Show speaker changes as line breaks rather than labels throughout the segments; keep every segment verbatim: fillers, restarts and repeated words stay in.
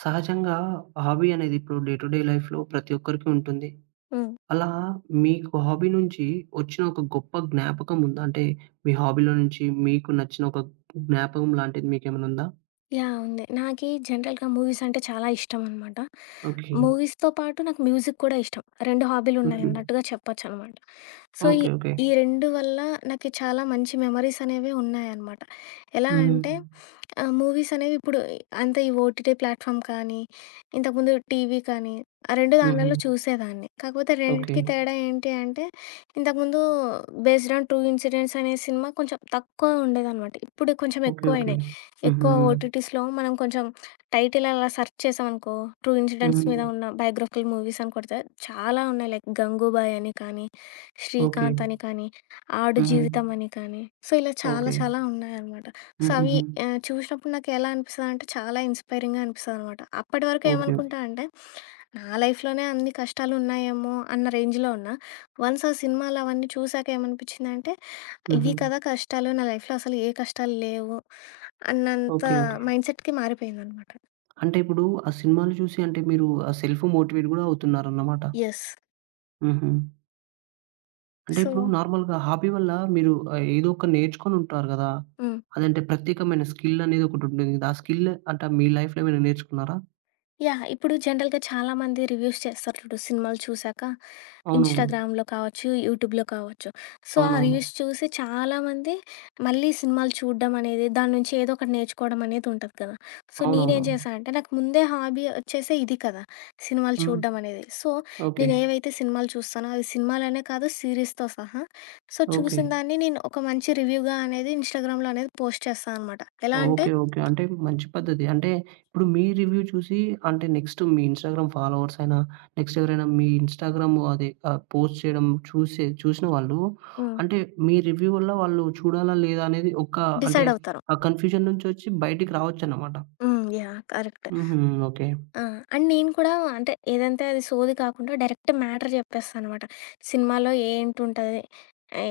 సహజంగా హాబీ అనేది ఇప్పుడు డే టు డే లైఫ్‌లో ప్రతి ఒక్కరికి ఉంటుంది.
హ్మ్.
అలా మీకు హాబీ నుంచి వచ్చిన ఒక గొప్ప జ్ఞాపకం ఉందా? అంటే మీ హాబీలో నుంచి మీకు నచ్చిన ఒక జ్ఞాపకం లాంటిది మీకేమైనా ఉందా?
యాహ్! ఉంది. నాకీ జనరల్‌గా మూవీస్ అంటే చాలా ఇష్టమనమాట.
ఓకే.
మూవీస్‌తో పాటు నాకు మ్యూజిక్ కూడా ఇష్టం. రెండు
హుహు.
హాబీలున్నాయన్నట్టుగా చెప్పొచ్చనమాట. సో, ఈ
ఓకే. ఓకే.
ఈ రెండు వల్ల నాకి చాలా మంచి మెమరీస్ అనేవి ఉన్నాయనమాట. ఎలా
హుహు.
అంటే ఆహ్, మూవీస్ అనేవి ఇప్పుడు అంత ఈ ఓటీటీ ప్లాట్‌ఫామ్ కానీ, ఇంతకుముందు టీవీ కానీ, ఆ రెండు
హుహు.
దాన్లలో చూసేదాన్ని. కాకపోతే
ఓకే.
రెండిటికి తేడా ఏంటి అంటే, ఇంతకుముందు 'బేస్డ్ ఆన్ ట్రూ ఇన్సిడెంట్స్' అనే సినిమా కొంచెం తక్కువ ఉండేదనమాట. ఇప్పుడు కొంచెం
ఓకే. ఓకే.
ఎక్కువయినాయి.
హుహు.
ఎక్కువ ఓటీటీస్‌లో మనం కొంచెం టైటిల్ అలా సెర్చ్ చేసామనుకో, ట్రూ ఇన్సిడెంట్స్
హుహు.
మీద ఉన్న బయోగ్రఫికల్ మూవీస్ అని కొడితే చాలా ఉన్నాయి. లైక్ 'గంగూబాయ్' అని కానీ,
ఓకే.
'శ్రీకాంత్' అని కానీ, 'ఆడు
హుహు.
జీవితం' అని కానీ, సో, ఇలా చాలా
ఓకే.
చాలా ఉన్నాయనమాట. సో, అవి
హుహుహు.
ఆహ్, చూసినప్పుడు నాకు ఎలా అనిపిస్తదంటే చాలా ఇన్‌స్పైరింగ్‌గా అనిపిస్తదనమాట. అప్పటి వరకు
ఓకే. ఓకే.
ఏమనుకుంటా అంటే, నా లైఫ్‌లోనే అన్ని కష్టాలున్నాయేమో అన్న రేంజ్‌లో ఉన్నా. వన్స్ ఆ సినిమాలవన్నీ చూసాక ఏమనిపించిందంటే
హుహు.
ఇవి కదా కష్టాలు. నా లైఫ్‌లో అసలు ఏ కష్టాలు లేవు అన్నంత
ఓకే. ఓకే.
మైండ్ సెట్‌కి మారిపోయిందనమాట.
అంటే ఇప్పుడు ఆ సినిమాలు చూసి అంటే మీరు ఆ సెల్ఫ్ మోటివేట్ గూడా అవుతున్నారన్నమాట.
యెస్.
హుహు. అంటే
సో,
ఇప్పుడు నార్మల్‌గా హాబీ వల్ల మీరు ఆహ్, ఏదో ఒక నేర్చుకొనుంటారు గదా!
హ్మ్.
అదంటే ప్రత్యేకమైన స్కిల్ అనేది ఒకటుంటుంది గదా! ఆ స్కిల్ అంటే మీ లైఫ్‌లో ఏమైనా నేర్చుకున్నారా?
యాహ్! ఇప్పుడు జనరల్‌గా చాలామంది రివ్యూస్ చేస్తారు చూడు సినిమాలు చూసాక.
అవునవును.
ఇన్‌స్టాగ్రామ్‌లో కావచ్చు, యూట్యూబ్‌లో కావచ్చు. సో, ఆ
అవునవును.
రీల్స్ చూసి చాలామంది మళ్ళీ సినిమాలు చూడడం అనేది, దాని నుంచి ఏదో ఒకటి నేర్చుకోవడం అనేదుంటది కదా! సో, నేనేం
అవునవునవును.
చేశా అంటే, నాకు ముందే హాబీ వచ్చేసి ఇది కదా! సినిమాలు
హ్మ్.
చూడడం అనేది. So,
okay.
నేను ఏవైతే సినిమాలు చూస్తానో, అవి సినిమాలనే కాదు సిరీస్‌తో సహా. So,
okay.
చూసిన దాన్ని నేను ఒక మంచి రివ్యూగా అనేది ఇన్‌స్టాగ్రామ్‌లో అనేది పోస్ట్ చేస్తా అనమాట. ఎలా అంటే
ఓకే. ఓకే. అంటే మంచి పద్ధతి. అంటే ఇప్పుడు మీ రివ్యూ చూసి అంటే నెక్స్ట్ మీ ఇన్‌స్టాగ్రామ్ ఫాలోవర్స్ అయినా, నెక్స్ట్ ఎవరైనా మీ ఇన్‌స్టాగ్రామ్ అది ఆహ్, పోస్ట్ చేయడం చూసే చూసిన వాళ్ళు
హ్మ్.
అంటే మీ రివ్యూ వల్ల వాళ్ళు చూడాలా లేదా అనేది ఒక అంటే
డిసైడ్ అవుతారు.
ఆ కన్‌ఫ్యూజన్ నుంచొచ్చి బయటికి రావచ్చన్నమాట.
హ్మ్. యాహ్! కరెక్ట్.
హుహు. ఓకే.
ఆ! అండ్ నేను కూడా అంటే ఏదంటే అది సోది కాకుండా డైరెక్ట్ మ్యాటర్ చెప్పేస్తా అనమాట. సినిమాలో ఏంటుంటది? ఏ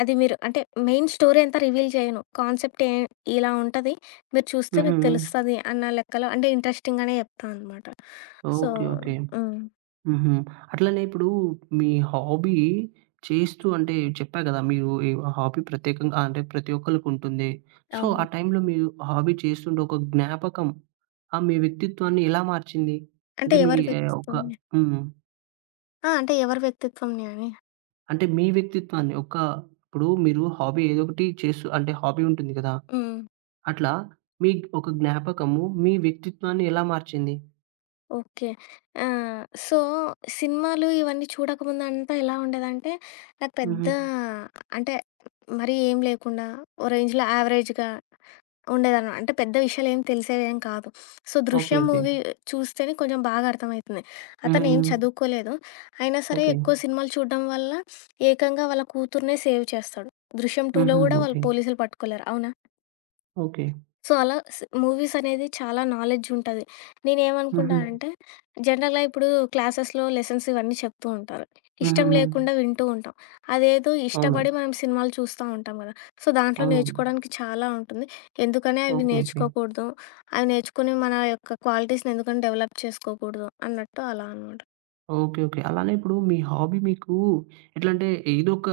అది మీరు అంటే మెయిన్ స్టోరీ అంతా రివీల్ చేయను. కాన్సెప్ట్ ఏ ఇలా ఉంటది. మీరు చూస్తే
హుహు.
మీకు
హ్మ్.
తెలుస్తది అన్న లెక్కలో అంటే ఇంట్రెస్టింగ్‌గానే చెప్తా అనమాట. So,
okay. ఓకే.
హ్మ్.
హుహు. అట్లనే ఇప్పుడు మీ హాబీ చేస్తూ అంటే చెప్పా గదా! మీరు ఈ హాబీ ప్రత్యేకంగా అంటే ప్రతి ఒక్కళ్ళకుంటుంది. సో, ఆ
అవును.
టైంలో మీరు హాబీ చేస్తుంటే ఒక జ్ఞాపకం ఆహ్, మీ వ్యక్తిత్వాన్ని ఎలా మార్చింది?
అంటే
అంటే మీ
ఎవరి
ఆహ్, ఒక
వ్యక్తిత్వంని?
హ్మ్.
ఆ! అంటే ఎవరి వ్యక్తిత్వంని అని.
అంటే మీ వ్యక్తిత్వాన్ని ఒక ఇప్పుడు మీరు హాబీ ఏదో ఒకటి చేస్తూ అంటే హాబీ ఉంటుంది గదా!
హ్మ్.
అట్లా మీ ఒక జ్ఞాపకము మీ వ్యక్తిత్వాన్ని ఎలా మార్చింది?
ఓకే. ఆహ్, సో, సినిమాలు ఇవన్నీ చూడకముందంతా ఎలా ఉండేదంటే, నాకు పెద్ద
హుహు.
అంటే, మరీ ఏం లేకుండా, ఓ రేంజ్‌లో యావరేజ్‌గా ఉండేదనమాట. అంటే, పెద్ద విషయాలేం తెలిసేవేం కాదు. So,
okay.
'Drishyam'
okay.
Movie చూస్తేనే కొంచెం బాగా అర్థమయితుంది.
హ్మ్.
అతనేం
హ్మ్.
చదువుకోలేదు. అయినా సరే
ఓకే.
ఎక్కువ సినిమాలు చూడడం వల్ల ఏకంగా వాళ్ళ కూతుర్నే సేవ్ చేస్తాడు. 'దృశ్యం టూ'
హుహు.
కూడా వాళ్ళు
ఓకే.
పోలీసులు పట్టుకోలేరు. అవునా?
ఓకే.
సో, అలా స్ మూవీస్ అనేది చాలా నాలెడ్జ్ ఉంటది. నేనేమనుకుంటా
హుహు.
అంటే, జనరల్‌గా ఇప్పుడు క్లాసెస్‌లో లెసన్స్ ఇవన్నీ చెప్తూ ఉంటారు. ఇష్టం
హుహుహు.
లేకుండా వింటూ ఉంటాం. అదేదో
అవును.
ఇష్టపడి మనం సినిమాలు చూస్తా ఉంటాం గదా! సో, దాంట్లో
అవునవును.
నేర్చుకోవడానికి చాలా ఉంటుంది. ఎందుకని అవి
ఓకే. ఓకే.
నేర్చుకోకూడదు, అవి నేర్చుకొని మన యొక్క క్వాలిటీస్‌ని ఎందుకని డెవలప్ చేసుకోకూడదు అన్నట్టు అలా అనమాట.
ఓకే. ఓకే. అలానే ఇప్పుడు మీ హాబీ మీకు ఎట్లంటే ఏదొక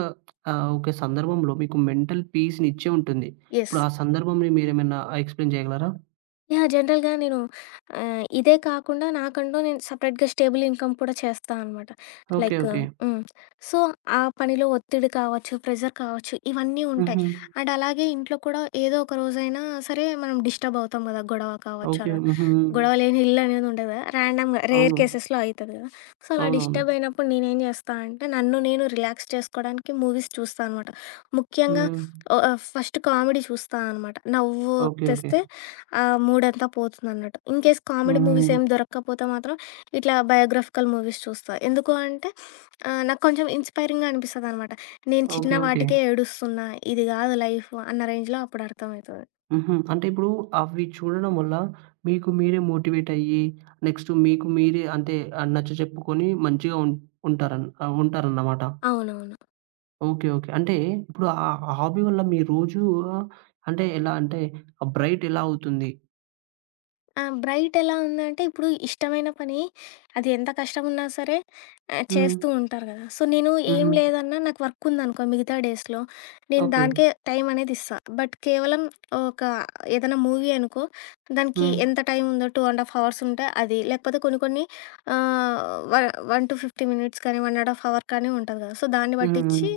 ఆహ్, ఒక సందర్భంలో మీకు మెంటల్ పీస్‌నిచ్చే ఉంటుంది.
యెస్.
ఇప్పుడు ఆ సందర్భంని మీరేమైనా ఎక్స్‌ప్లెయిన్ చేయగలరా?
యాహ్! జనరల్‌గా నేను ఆహ్, ఇదే కాకుండా నాకంటూ నేను సెపరేట్‌గా స్టేబుల్ ఇన్‌కమ్ కూడా చేస్తా అనమాట.
ఓకే.
Like
okay.
హ్మ్. సో, ఆ పనిలో ఒత్తిడి కావచ్చు, ప్రెషర్ కావచ్చు ఇవన్నీ ఉంటాయి.
హుహు.
అండ్ అలాగే ఇంట్లో కూడా ఏదో ఒక రోజైనా సరే మనం డిస్టర్బ్ అవుతాం గదా! గొడవ కావచ్చు
ఓకే.
అలా.
హుహు.
గొడవ లేని ఇల్లు అనేది ఉండదు గదా! ర్యాండమ్‌గా రేర్
అవును.
కేసెస్‌లో అయితది గదా! సో, అలా
అవునవును.
డిస్టర్బ్ అయినప్పుడు నేనేం జేస్తా అంటే నన్ను నేను రిలాక్స్ చేసుకోవడానికి మూవీస్ చూస్తా అనమాట. ముఖ్యంగా
హ్మ్.
ఓ ఆహ్, ఫస్ట్ కామెడీ చూస్తా అనమాట. నవ్వు
ఓకే. ఓకే.
తెస్తే ఆ మూడంతా పోతుందన్నట్టు. ఇన్ కేస్ కామెడీ
హుహు.
మూవీస్ ఏమి దొరక్కపోతే మాత్రం ఇట్లా బయోగ్రాఫికల్ మూవీస్ చూస్తా. ఎందుకు అంటే ఆహ్, నాకు కొంచెం ఇన్‌స్పైరింగ్‌గా అనిపిస్తదనమాట. నేను చిన్న
ఓకే. ఓకే.
వాటికే ఏడుస్తున్నా, ఇది గాదు లైఫ్ అన్న రేంజ్‌లో అప్పుడు అర్థమయితది.
హుహు. అంటే ఇప్పుడు అవి చూడడం వల్ల మీకు మీరే మోటివేట్ అయ్యి, నెక్స్ట్ మీకు మీరే అంటే ఆహ్, నచ్చ చెప్పుకొని మంచిగా ఉం ఉంటారన్ ఆహ్, ఉంటారన్నమాట.
అవునవును.
ఓకే. ఓకే. అంటే ఇప్పుడు ఆ హాబీ వల్ల మీ రోజు ఆ, అంటే ఎలా అంటే ఆహ్, బ్రైట్ ఎలా అవుతుంది?
ఆ! బ్రైట్ ఎలా ఉందంటే, ఇప్పుడు ఇష్టమైన పని అది ఎంత కష్టమున్నా సరే ఆహ్,
హ్మ్.
చేస్తూ ఉంటారు గదా! సో, నేను ఏం
హుహు.
లేదన్నా నాకు వర్క్ ఉందనుకో మిగతా డేస్‌లో, నేను
ఓకే.
దానికే టైం అనేది ఇస్తా. బట్ కేవలం ఒక ఏదైనా మూవీ అనుకో, దానికి
హ్మ్.
ఎంత టైం ఉందో రెండున్నర ½ అవర్స్ ఉంటే అది. లేకపోతే కొన్ని కొన్ని ఆహ్, వ వన్ ఫిఫ్టీ మినిట్స్ కానీ, ఒకటిన్నర ½ అవర్ కానీ ఉంటది గదా! సో, దాన్ని
హుహుహు.
బట్టిచ్చి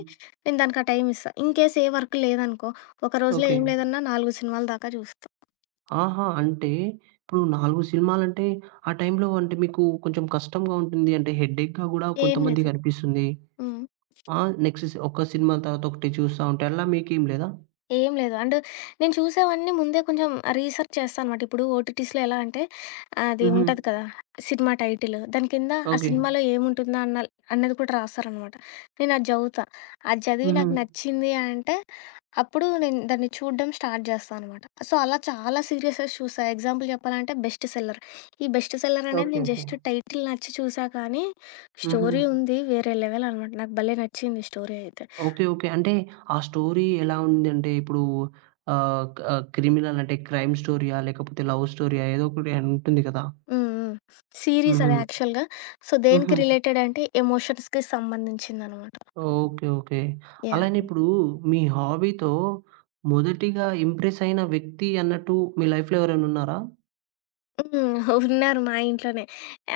నేను దానికి ఆ టైం ఇస్తా. ఇన్‌కేస్ ఏ వర్క్ లేదనుకో, ఒక రోజులో
ఓకే.
ఏం లేదన్నా నాలుగు సినిమాల దాకా జూస్తా.
ఆహా! అంటే ఇప్పుడు నాలుగు సినిమాలంటే ఆ టైంలో అంటే మీకు కొంచెం కష్టంగా ఉంటుంది. అంటే హెడ్‌ఏక్‌గా గూడా
ఏం లేదు.
కొంతమందికి అనిపిస్తుంది.
హ్మ్.
ఆ! నెక్స్ట్ సి ఒక సినిమా తర్వాత ఒకటి చూస్తా ఉంటే అలా మీకేం లేదా?
ఏం లేదు. అండ్ నేను చూసేవన్నీ ముందే కొంచెం రీసెర్చ్ చేస్తా అనమాట. ఇప్పుడు ఓటీటీస్‌లో ఎలా అంటే అది
హుహు.
ఉంటది కదా! సినిమా టైటిల్. దాని కింద ఆ
ఓకే.
సినిమాలో ఏముంటుందా అన్న అన్నది కూడా రాస్తారనమాట. నేను అది చదువుతా. అది చదివి
హుహు.
నాకు నచ్చింది అంటే అప్పుడు నేను దాన్ని చూడడం స్టార్ట్ చేస్తా అనమాట. సో, అలా చాలా సీరీసెస్ చూసా. ఎగ్జాంపుల్ చెప్పాలంటే 'బెస్ట్ సెల్లర్.' ఈ 'బెస్ట్ సెల్లర్' అనేది
ఓకే.
నేను
ఓకే.
జస్ట్ టైటిల్ నచ్చి చూసా కానీ
హుహు.
స్టోరీ ఉంది వేరే లెవెల్ అనమాట. నాకు భలే నచ్చింది స్టోరీ అయితే.
ఓకే. ఓకే. అంటే ఆ స్టోరీ ఎలా ఉందంటే ఇప్పుడు ఆహ్, క క్రిమినల్ అంటే క్రైమ్ స్టోరీయా? లేకపోతే లవ్ స్టోరీయా? ఏదో ఒకటి ఉంటుంది కదా!
హ్మ్. హ్మ్. సీరీస్
హుహు.
అది యాక్చువల్‌గా. సో, దేనికి
హుహు.
రిలేటెడ్ అంటే ఎమోషన్స్‌కి సంబంధించిందనమాట.
ఓకే. ఓకే. అలానే
యాహ్!
ఇప్పుడు మీ హాబీతో మొదటిగా ఇంప్రెస్ అయిన వ్యక్తి అన్నట్టు మీ లైఫ్‌లో ఎవరైనా ఉన్నారా?
హ్మ్. ఉన్నారు మా ఇంట్లోనే.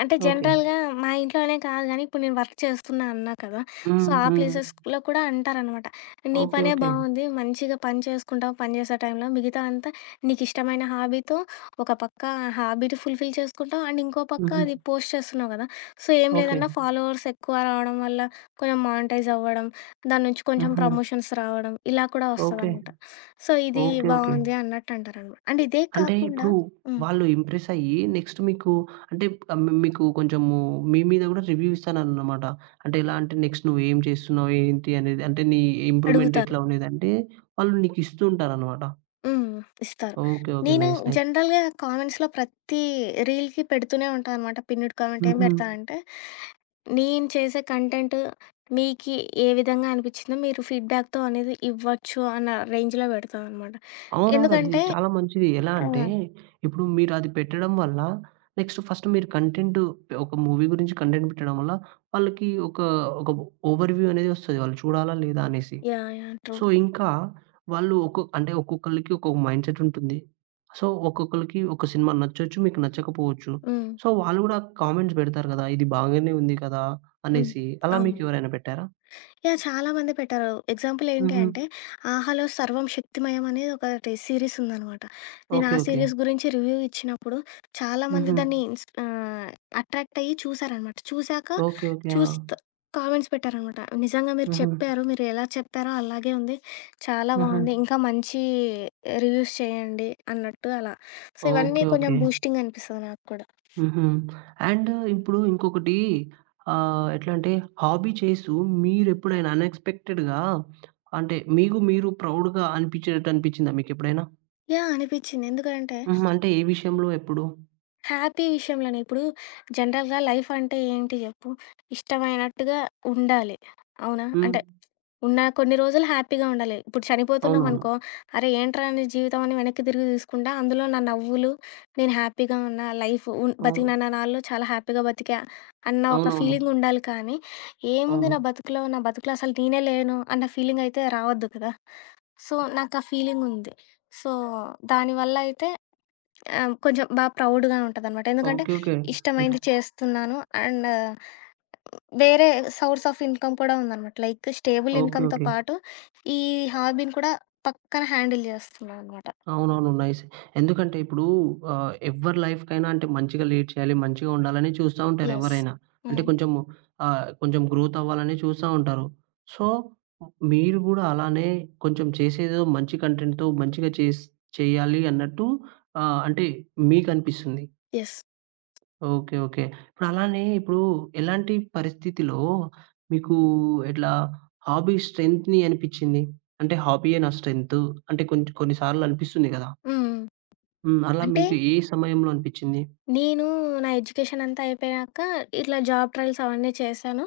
అంటే
ఓకే.
జనరల్‌గా మా ఇంట్లో అనే కాదు గానీ, ఇప్పుడు నేను వర్క్ చేస్తున్నా అన్నా కదా! సో,
హ్మ్.
ఆ
హ్మ్.
ప్లేసెస్‌లో కూడా అంటారనమాట. "నీ
ఓకే.
పనే
ఓకే.
బావుంది. మంచిగా పని చేసుకుంటావు పని చేసే టైంలో. మిగతా అంతా నీకిష్టమైన హాబీతో ఒక పక్క హాబీని ఫుల్‌ఫిల్ చేసుకుంటావు. అండ్ ఇంకో పక్క
హుహు.
అది పోస్ట్ చేస్తున్నావు కదా! సో, ఏం
ఓకే.
లేదన్నా ఫాలోవర్స్ ఎక్కువ రావడం వల్ల కొంచెం మానిటైజ్ అవ్వడం, దాని నుంచి కొంచెం
హుహు.
ప్రమోషన్స్ రావడం ఇలా కూడా
ఓకే.
వస్తదనమాట. సో, ఇది
ఓకే. ఓకే.
బావుంది" అన్నట్టు అంటారనమాట. అండ్ ఇదే
అంటే
కాకుండా
ఇప్పుడు
హ్మ్.
వాళ్ళు ఇంప్రెస్ అయ్యి నెక్స్ట్ మీకు అంటే ఆహ్, మీ మీకు కొంచెము మీ మీద గూడా రివ్యూ ఇస్తానన్నమాట. అంటే ఎలా అంటే నెక్స్ట్ నువ్వేం చేస్తున్నావు? ఏంటి? అనేది అంటే నీ ఇంప్రూవ్‌మెంట్
అడుగుతారు.
ఎట్లా ఉన్నదంటే వాళ్ళు నీకు ఇస్తూ ఉంటారన్నమాట.
హ్మ్. ఇస్తారు.
ఓకే. ఓకే.
నేను
నైస్. నైస్.
జనరల్‌గా కామెంట్స్‌లో ప్రతి రీల్‌కి పెడుతూనే ఉంటాననమాట. పిన్నుడు కామెంట్ ఏం
హుహు.
పెడతా అంటే, నేను చేసే కంటెంట్ మీకి ఏ విధంగా అనిపిచ్చిందో మీరు ఫీడ్‌బ్యాక్‌తో అనేది ఇవ్వచ్చు అన్న రేంజ్‌లో పెడతా అనమాట.
అవునవును. అది
ఎందుకంటే
చాలా మంచిది. ఎలా
ఆ!
అంటే ఇప్పుడు మీరు అది పెట్టడం వల్ల నెక్స్ట్ ఫస్ట్ మీరు కంటెంట్ ఒక మూవీ గురించి కంటెంట్ పెట్టడం వల్ల వాళ్ళకి ఒక ఒక ఓవర్‌వ్యూ అనేది ఒస్తది. వాళ్ళు చూడాలా? లేదా? అనేసి.
యాహ్! యాహ్! ట్రూ.
సో, ఇంకా వాళ్ళు ఒక్కొ అంటే ఒక్కొక్కళ్ళకి ఒక్కొక్క మైండ్‌సెట్ ఉంటుంది. సో, ఒక్కొక్కళ్ళకి ఒక సినిమా నచ్చొచ్చు, మీకు నచ్చకపోవచ్చు.
హ్మ్.
సో, వాళ్ళు గూడా కామెంట్స్ బెడతారు గదా! ఇది బాగానే ఉంది కదా!
హ్మ్.
అనేసి. అలా
అవును.
మీకెవరైనా పెట్టారా?
యాహ్! చాలా మంది పెట్టారు. ఎగ్జాంపుల్ ఏంటి
హుహు.
అంటే 'ఆహాలో' 'సర్వం శక్తిమయం' అనేది ఒకటి సీరీస్ ఉందనమాట. నేను ఆ
ఓకే. ఓకే.
సీరీస్ గురించి రివ్యూ ఇచ్చినప్పుడు చాలామంది
హుహు.
దాన్ని ఇన్స్ ఆహ్, అట్రాక్ట్ అయ్యి చూసారనమాట. చూసాక
ఓకే. ఓకే. ఆ!
చూస్త్ కామెంట్స్ పెట్టారనమాట. నిజంగా మీరు
హుహు.
చెప్పారు. మీరు ఎలా చెప్పారో అలాగే ఉంది. చాలా
హుహు.
బాగుంది. ఇంకా మంచి రివ్యూస్ చేయండి అన్నట్టు అలా. సో, ఇవన్నీ
ఓకే.
కొంచెం
ఓకే.
బూస్టింగ్ అనిపిస్తది నాకు కూడా.
హుహు. అండ్ ఇప్పుడు ఇంకొకటి ఆహ్, ఎట్లా అంటే హాబీ చేస్తూ మీరెప్పుడైనా అన్‌ఎక్స్‌పెక్టెడ్‌గా అంటే మీకు మీరు ప్రౌడ్‌గా అనిపించేటట్టు అనిపించిందా మీకెప్పుడైనా?
యాహ్! అనిపిచ్చింది. ఎందుకంటే
హ్మ్. అంటే ఏ విషయంలో? ఎప్పుడు?
హ్యాపీ విషయంలోనే. ఇప్పుడు జనరల్‌గా లైఫ్ అంటే ఏంటి జెప్పు? ఇష్టమైనట్టుగా ఉండాలి. అవునా?
హ్మ్.
అంటే ఉన్న కొన్ని రోజులు హ్యాపీగా ఉండాలి. ఇప్పుడు
అవునవును.
చనిపోతున్నామనుకో, అరే! ఏంట్రా నీ జీవితం అని వెనక్కి తిరిగి తీసుకుంటా, అందులో నా నవ్వులు, నేను హ్యాపీగా ఉన్నా, లైఫ్ ఉన్
అవును.
బతికినన్ని నాళ్ళు చాలా హ్యాపీగా బతికా అన్న ఒక
అవునవును.
ఫీలింగ్ ఉండాలి కానీ, ఏముంది
అవును.
నా బతుకులో, నా బతుకులో అసలు నేనే లేను అన్న ఫీలింగ్ అయితే రావద్దు కదా! సో, నాకు ఆ ఫీలింగ్ ఉంది. సో, దానివల్ల అయితే ఆ! కొంచెం బా ప్రౌడ్‌గా ఉంటదనమాట. ఎందుకంటే
ఓకే. ఓకే. అంటే
ఇష్టమైంది చేస్తున్నాను. అండ్ వేరే సోర్స్ ఆఫ్ ఇన్‌కమ్ కూడా ఉందనమాట. Like stable
okay.
ఇన్‌కమ్‌తో
ఓకే.
పాటు ఈ హాబీని కూడా పక్కన హ్యాండిల్ చేస్తున్నాననమాట.
అవునవును. నైస్. ఎందుకంటే ఇప్పుడు ఆహ్, ఎవ్వరి లైఫ్‌కైనా అంటే మంచిగా లీడ్ చేయాలి, మంచిగా ఉండాలని చూస్తా ఉంటారు
యెస్.
ఎవరైనా. అంటే
హ్మ్.
కొంచెము ఆహ్, కొంచెం గ్రోత్ అవ్వాలని చూస్తా ఉంటారు. సో, మీరు గూడా అలానే కొంచెం చేసేదో మంచి కంటెంట్‌తో మంచిగా చేస్ చేయాలి అన్నట్టు ఆహ్, అంటే మీకనిపిస్తుంది.
యెస్.
ఓకే. ఓకే. ఇప్పుడలానే ఇప్పుడు ఎలాంటి పరిస్థితిలో మీకు ఇట్లా హాబీ స్ట్రెంగ్త్‌ని అనిపిచ్చింది? అంటే హాబీయే నా స్ట్రెంగ్త్ అంటే కొంచెం కొన్ని సార్లు అనిపిస్తుంది గదా!
హ్మ్.
హ్మ్. అలా
అంటే
మీకు ఏ సమయంలో అనిపిచ్చింది?
నేను నా ఎడ్యుకేషన్ అంతా అయిపోయాక ఇట్లా జాబ్ ట్రయల్స్ అవన్నీ చేశాను.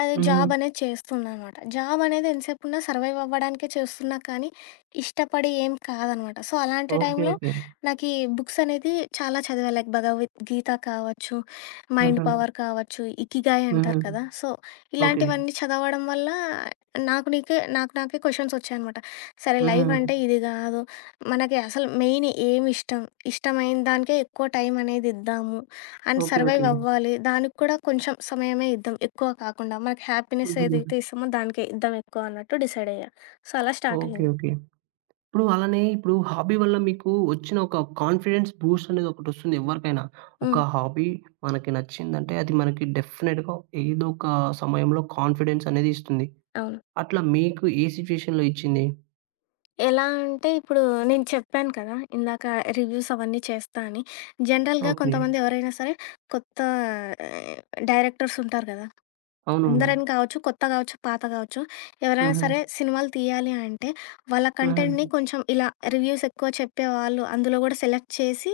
అది
హుహు.
జాబ్ అనేది చేస్తున్నానమాట. జాబ్ అనేది ఎంతసేపు ఉన్నా సర్వైవ్ అవ్వడానికే చేస్తున్నా కానీ, ఇష్టపడి ఏం కాదనమాట. సో, అలాంటి
ఓకే.
టైంలో
ఓకే.
నాకీ బుక్స్ అనేది చాలా చదివా. లైక్ భగవద్గీత కావచ్చు, మైండ్
హుహు.
పవర్ కావచ్చు, ఇకిగాయ్
హుహు.
అంటారు కదా! So,
okay.
ఇలాంటివన్నీ చదవడం వల్ల నాకు నీకే నాకు నాకే క్వెషన్స్ వచ్చాయనమాట. సరే లైఫ్
హుహు.
అంటే ఇది గాదు. మనకి అసలు మెయిన్ ఏమి ఇష్టం, ఇష్టమైన దానికే ఎక్కువ టైం అనేది ఇద్దాము. And
okay.
Survive
okay.
అవ్వాలి. దానికి కూడా కొంచెం సమయమే ఇద్దాం. ఎక్కువ కాకుండా. మనకి హ్యాపీనెస్
హుహు.
ఏదైతే ఇస్తామో దానికే ఇద్దాం ఎక్కువ అన్నట్టు డిసైడ్ అయ్యా. సో, అలా స్టార్ట్
ఓకే.
అయింది.
ఓకే. ఇప్పుడు అలానే ఇప్పుడు హాబీ వల్ల మీకు వచ్చిన ఒక కాన్ఫిడెన్స్ బూస్ట్ అనేది ఒకటొస్తుంది ఎవరికైనా.
హ్మ్.
ఒక హాబీ మనకి నచ్చిందంటే అది మనకి డెఫినిట్‌గా ఏదో ఒక సమయంలో కాన్ఫిడెన్స్ అనేది ఇస్తుంది.
అవును.
అట్లా మీకు ఏ సిట్యుయేషన్‌లో ఇచ్చింది?
ఎలా అంటే ఇప్పుడు నేను చెప్పాను కదా! ఇందాక రివ్యూస్ అవన్నీ చేస్తా అని. జనరల్‌గా
ఓకే.
కొంతమంది ఎవరైనా సరే కొత్త ఆహ్, డైరెక్టర్స్ ఉంటారు కదా!
అవునవును.
అందరని కావచ్చు, కొత్త గావచ్చు, పాత గావచ్చు, ఎవరైనా
హుహు.
సరే సినిమాలు తీయాలి అంటే వాళ్ళ
హుహు.
కంటెంట్‌ని కొంచెం ఇలా రివ్యూస్ ఎక్కువ చెప్పేవాళ్ళు అందులో గూడా సెలెక్ట్ చేసి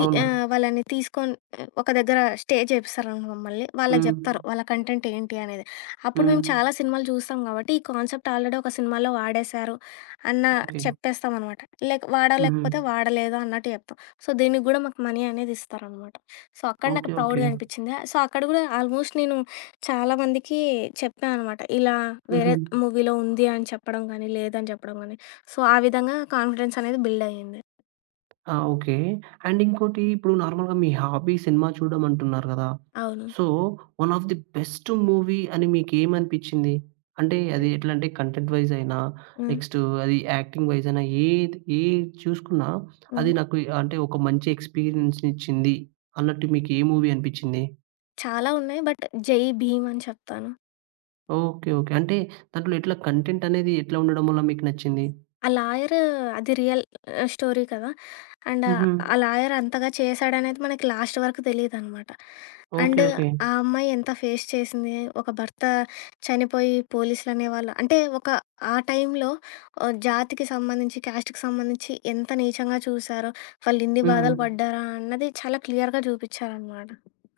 తి
అవును.
ఆహ్, వాళ్ళని తీసుకొని ఒక దగ్గర స్టే చేపిస్తారనమాట మమ్మల్ని. వాళ్ళకి
హ్మ్.
జెప్తారు. వాళ్ళ కంటెంట్ ఏంటి అనేది. అప్పుడు మేము
హ్మ్.
చాలా సినిమాలు చూస్తాం గాబట్టి, ఈ కాన్సెప్ట్ ఆల్రెడీ ఒక సినిమాలో వాడేశారు అన్న
ఓకే.
చెప్పేస్తామనమాట. లేక
హుహు.
వాడలేకపోతే వాడలేదు అన్నట్టు జెప్తాం. సో, దీనికి గూడా మాకు మనీ అనేది ఇస్తారనమాట. సో, అక్కడ నాకు
ఓకే. ఓకే.
ప్రౌడ్‌గా అనిపిచ్చింది. సో, అక్కడ గూడా ఆల్మోస్ట్ నేను చాలా మందికి చెప్పా అనమాట. ఇలా వేరే
హుహు.
మూవీలో ఉంది అని చెప్పడం గానీ, లేదని చెప్పడం గానీ. సో, ఆ విధంగా కాన్ఫిడెన్స్ అనేది బిల్డ్ అయ్యింది.
ఆ! ఓకే. అండ్ ఇంకోటి ఇప్పుడు నార్మల్‌గా మీ హాబీ సినిమా చూడడం అంటున్నారు గదా!
అవును.
So, one of the best movie అని మీకేమనిపిచ్చింది? అంటే అది ఎట్లంటే కంటెంట్ వైస్ అయినా,
హ్మ్.
నెక్స్ట్ అది యాక్టింగ్ వైస్ అయినా ఏది ఏది చూసుకున్నా
హ్మ్.
అది నాకు అంటే ఒక మంచి ఎక్స్‌పీరియన్స్‌నిచ్చింది అన్నట్టు మీకు ఏ మూవీ అనిపిచ్చింది?
చాలా ఉన్నాయి. బట్ 'జై భీమ్' అని చెప్తాను.
ఓకే. ఓకే. అంటే దాంట్లో ఎట్లా కంటెంట్ అనేది ఎట్లా ఉండడం వల్ల మీకు నచ్చింది?
ఆ లాయర్ అది రియల్ ఆహ్, స్టోరీ కదా! అండ్
హుహు.
ఆ లాయర్ అంతగా చేశాడనేది మనకి లాస్ట్ వరకు తెలీదనమాట. And
okay.
ఓకే.
ఓకే.
ఆ అమ్మాయి ఎంత ఫేస్ చేసింది. ఒక భర్త చనిపోయి పోలీసులనేవాళ్ళు అంటే ఒక ఆ టైంలో ఆహ్, జాతికి సంబంధించి, క్యాస్ట్‌కి సంబంధించి ఎంత నీచంగా చూసారో, వాళ్ళిన్ని
హ్మ్.
బాధలు పడ్డారా అన్నది చాలా క్లియర్‌గా చూపిచ్చారనమాట.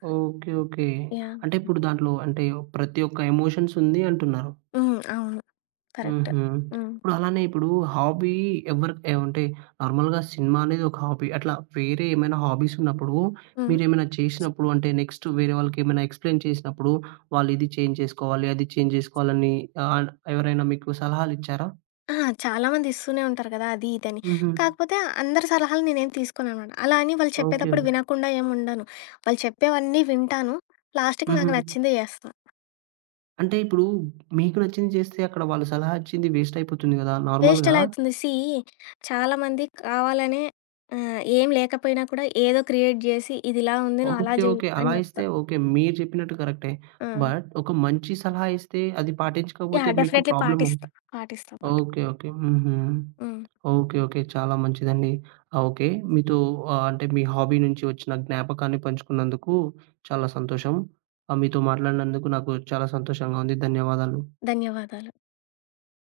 ఓకే. ఓకే.
యాహ్!
అంటే ఇప్పుడు దాంట్లో అంటే ప్రతి ఒక్క ఎమోషన్స్ ఉంది అంటున్నారు.
హ్మ్. అవును. కరెక్ట్.
హుహు.
హ్మ్.
ఇప్పుడు అలానే ఇప్పుడు హాబీ ఎవరి ఆహ్, అంటే నార్మల్‌గా సినిమా అనేది ఒక హాబీ. అట్లా వేరే ఏమైనా హాబీస్ ఉన్నప్పుడు
హ్మ్.
మీరేమైనా చేసినప్పుడు అంటే నెక్స్ట్ వేరే వాళ్ళకేమైనా ఎక్స్‌ప్లెయిన్ చేసినప్పుడు వాళ్ళు ఇది చేంజ్ చేసుకోవాలి, అది చేంజ్ చేసుకోవాలని ఆహ్, ఎవరైనా మీకు సలహాలిచ్చారా?
ఆ! చాలా మంది ఇస్తూనే ఉంటారు కదా! అది ఇదని.
హుహు.
కాకపోతే అందరి సలహాలు నేనేం తీసుకోననమాట. అలా అని వాళ్ళు
ఓకే.
చెప్పేటప్పుడు
ఓకే.
వినకుండా ఏమి ఉండను. వాళ్ళు చెప్పేవన్నీ వింటాను. లాస్ట్‌కి
హుహు.
నాకు నచ్చిందే చేస్తా.
అంటే ఇప్పుడు మీకు నచ్చింది చేస్తే అక్కడ వాళ్ళు సలహా ఇచ్చింది వేస్ట్ అయిపోతుంది గదా!
వేస్ట్
నార్మల్‌గా
ఎలా అయితుంది? సీ చాలామంది కావాలనే ఆహ్, ఏం లేకపోయినా కూడా ఏదో క్రియేట్ జేసి ఇదిలా ఉంది నువ్వు అలా
ఓకే.
జెయి
ఓకే. అలా
అని
ఇస్తే
చెప్తారు.
ఓకే. మీరు చెప్పినట్టు కరెక్టే.
ఆ!
బట్ ఒక మంచి సలహా ఇస్తే అది పాటించకపోతే
యాహ్!
మీకు
డెఫినెట్‌లీ
ప్రాబ్లమ్ అవు
పాటిస్తా. పాటిస్తా మాట.
ఓకే. ఓకే. హుహు.
హ్మ్.
ఓకే. ఓకే. చాలా మంచిదండి. ఆ! ఓకే. మీతో ఆహ్, అంటే మీ హాబీ నుంచి వచ్చిన జ్ఞాపకాన్ని పంచుకున్నందుకు చాలా సంతోషం. ఆహ్, మీతో మాట్లాడినందుకు నాకు చాలా సంతోషంగా ఉంది. ధన్యవాదాలు.
ధన్యవాదాలు.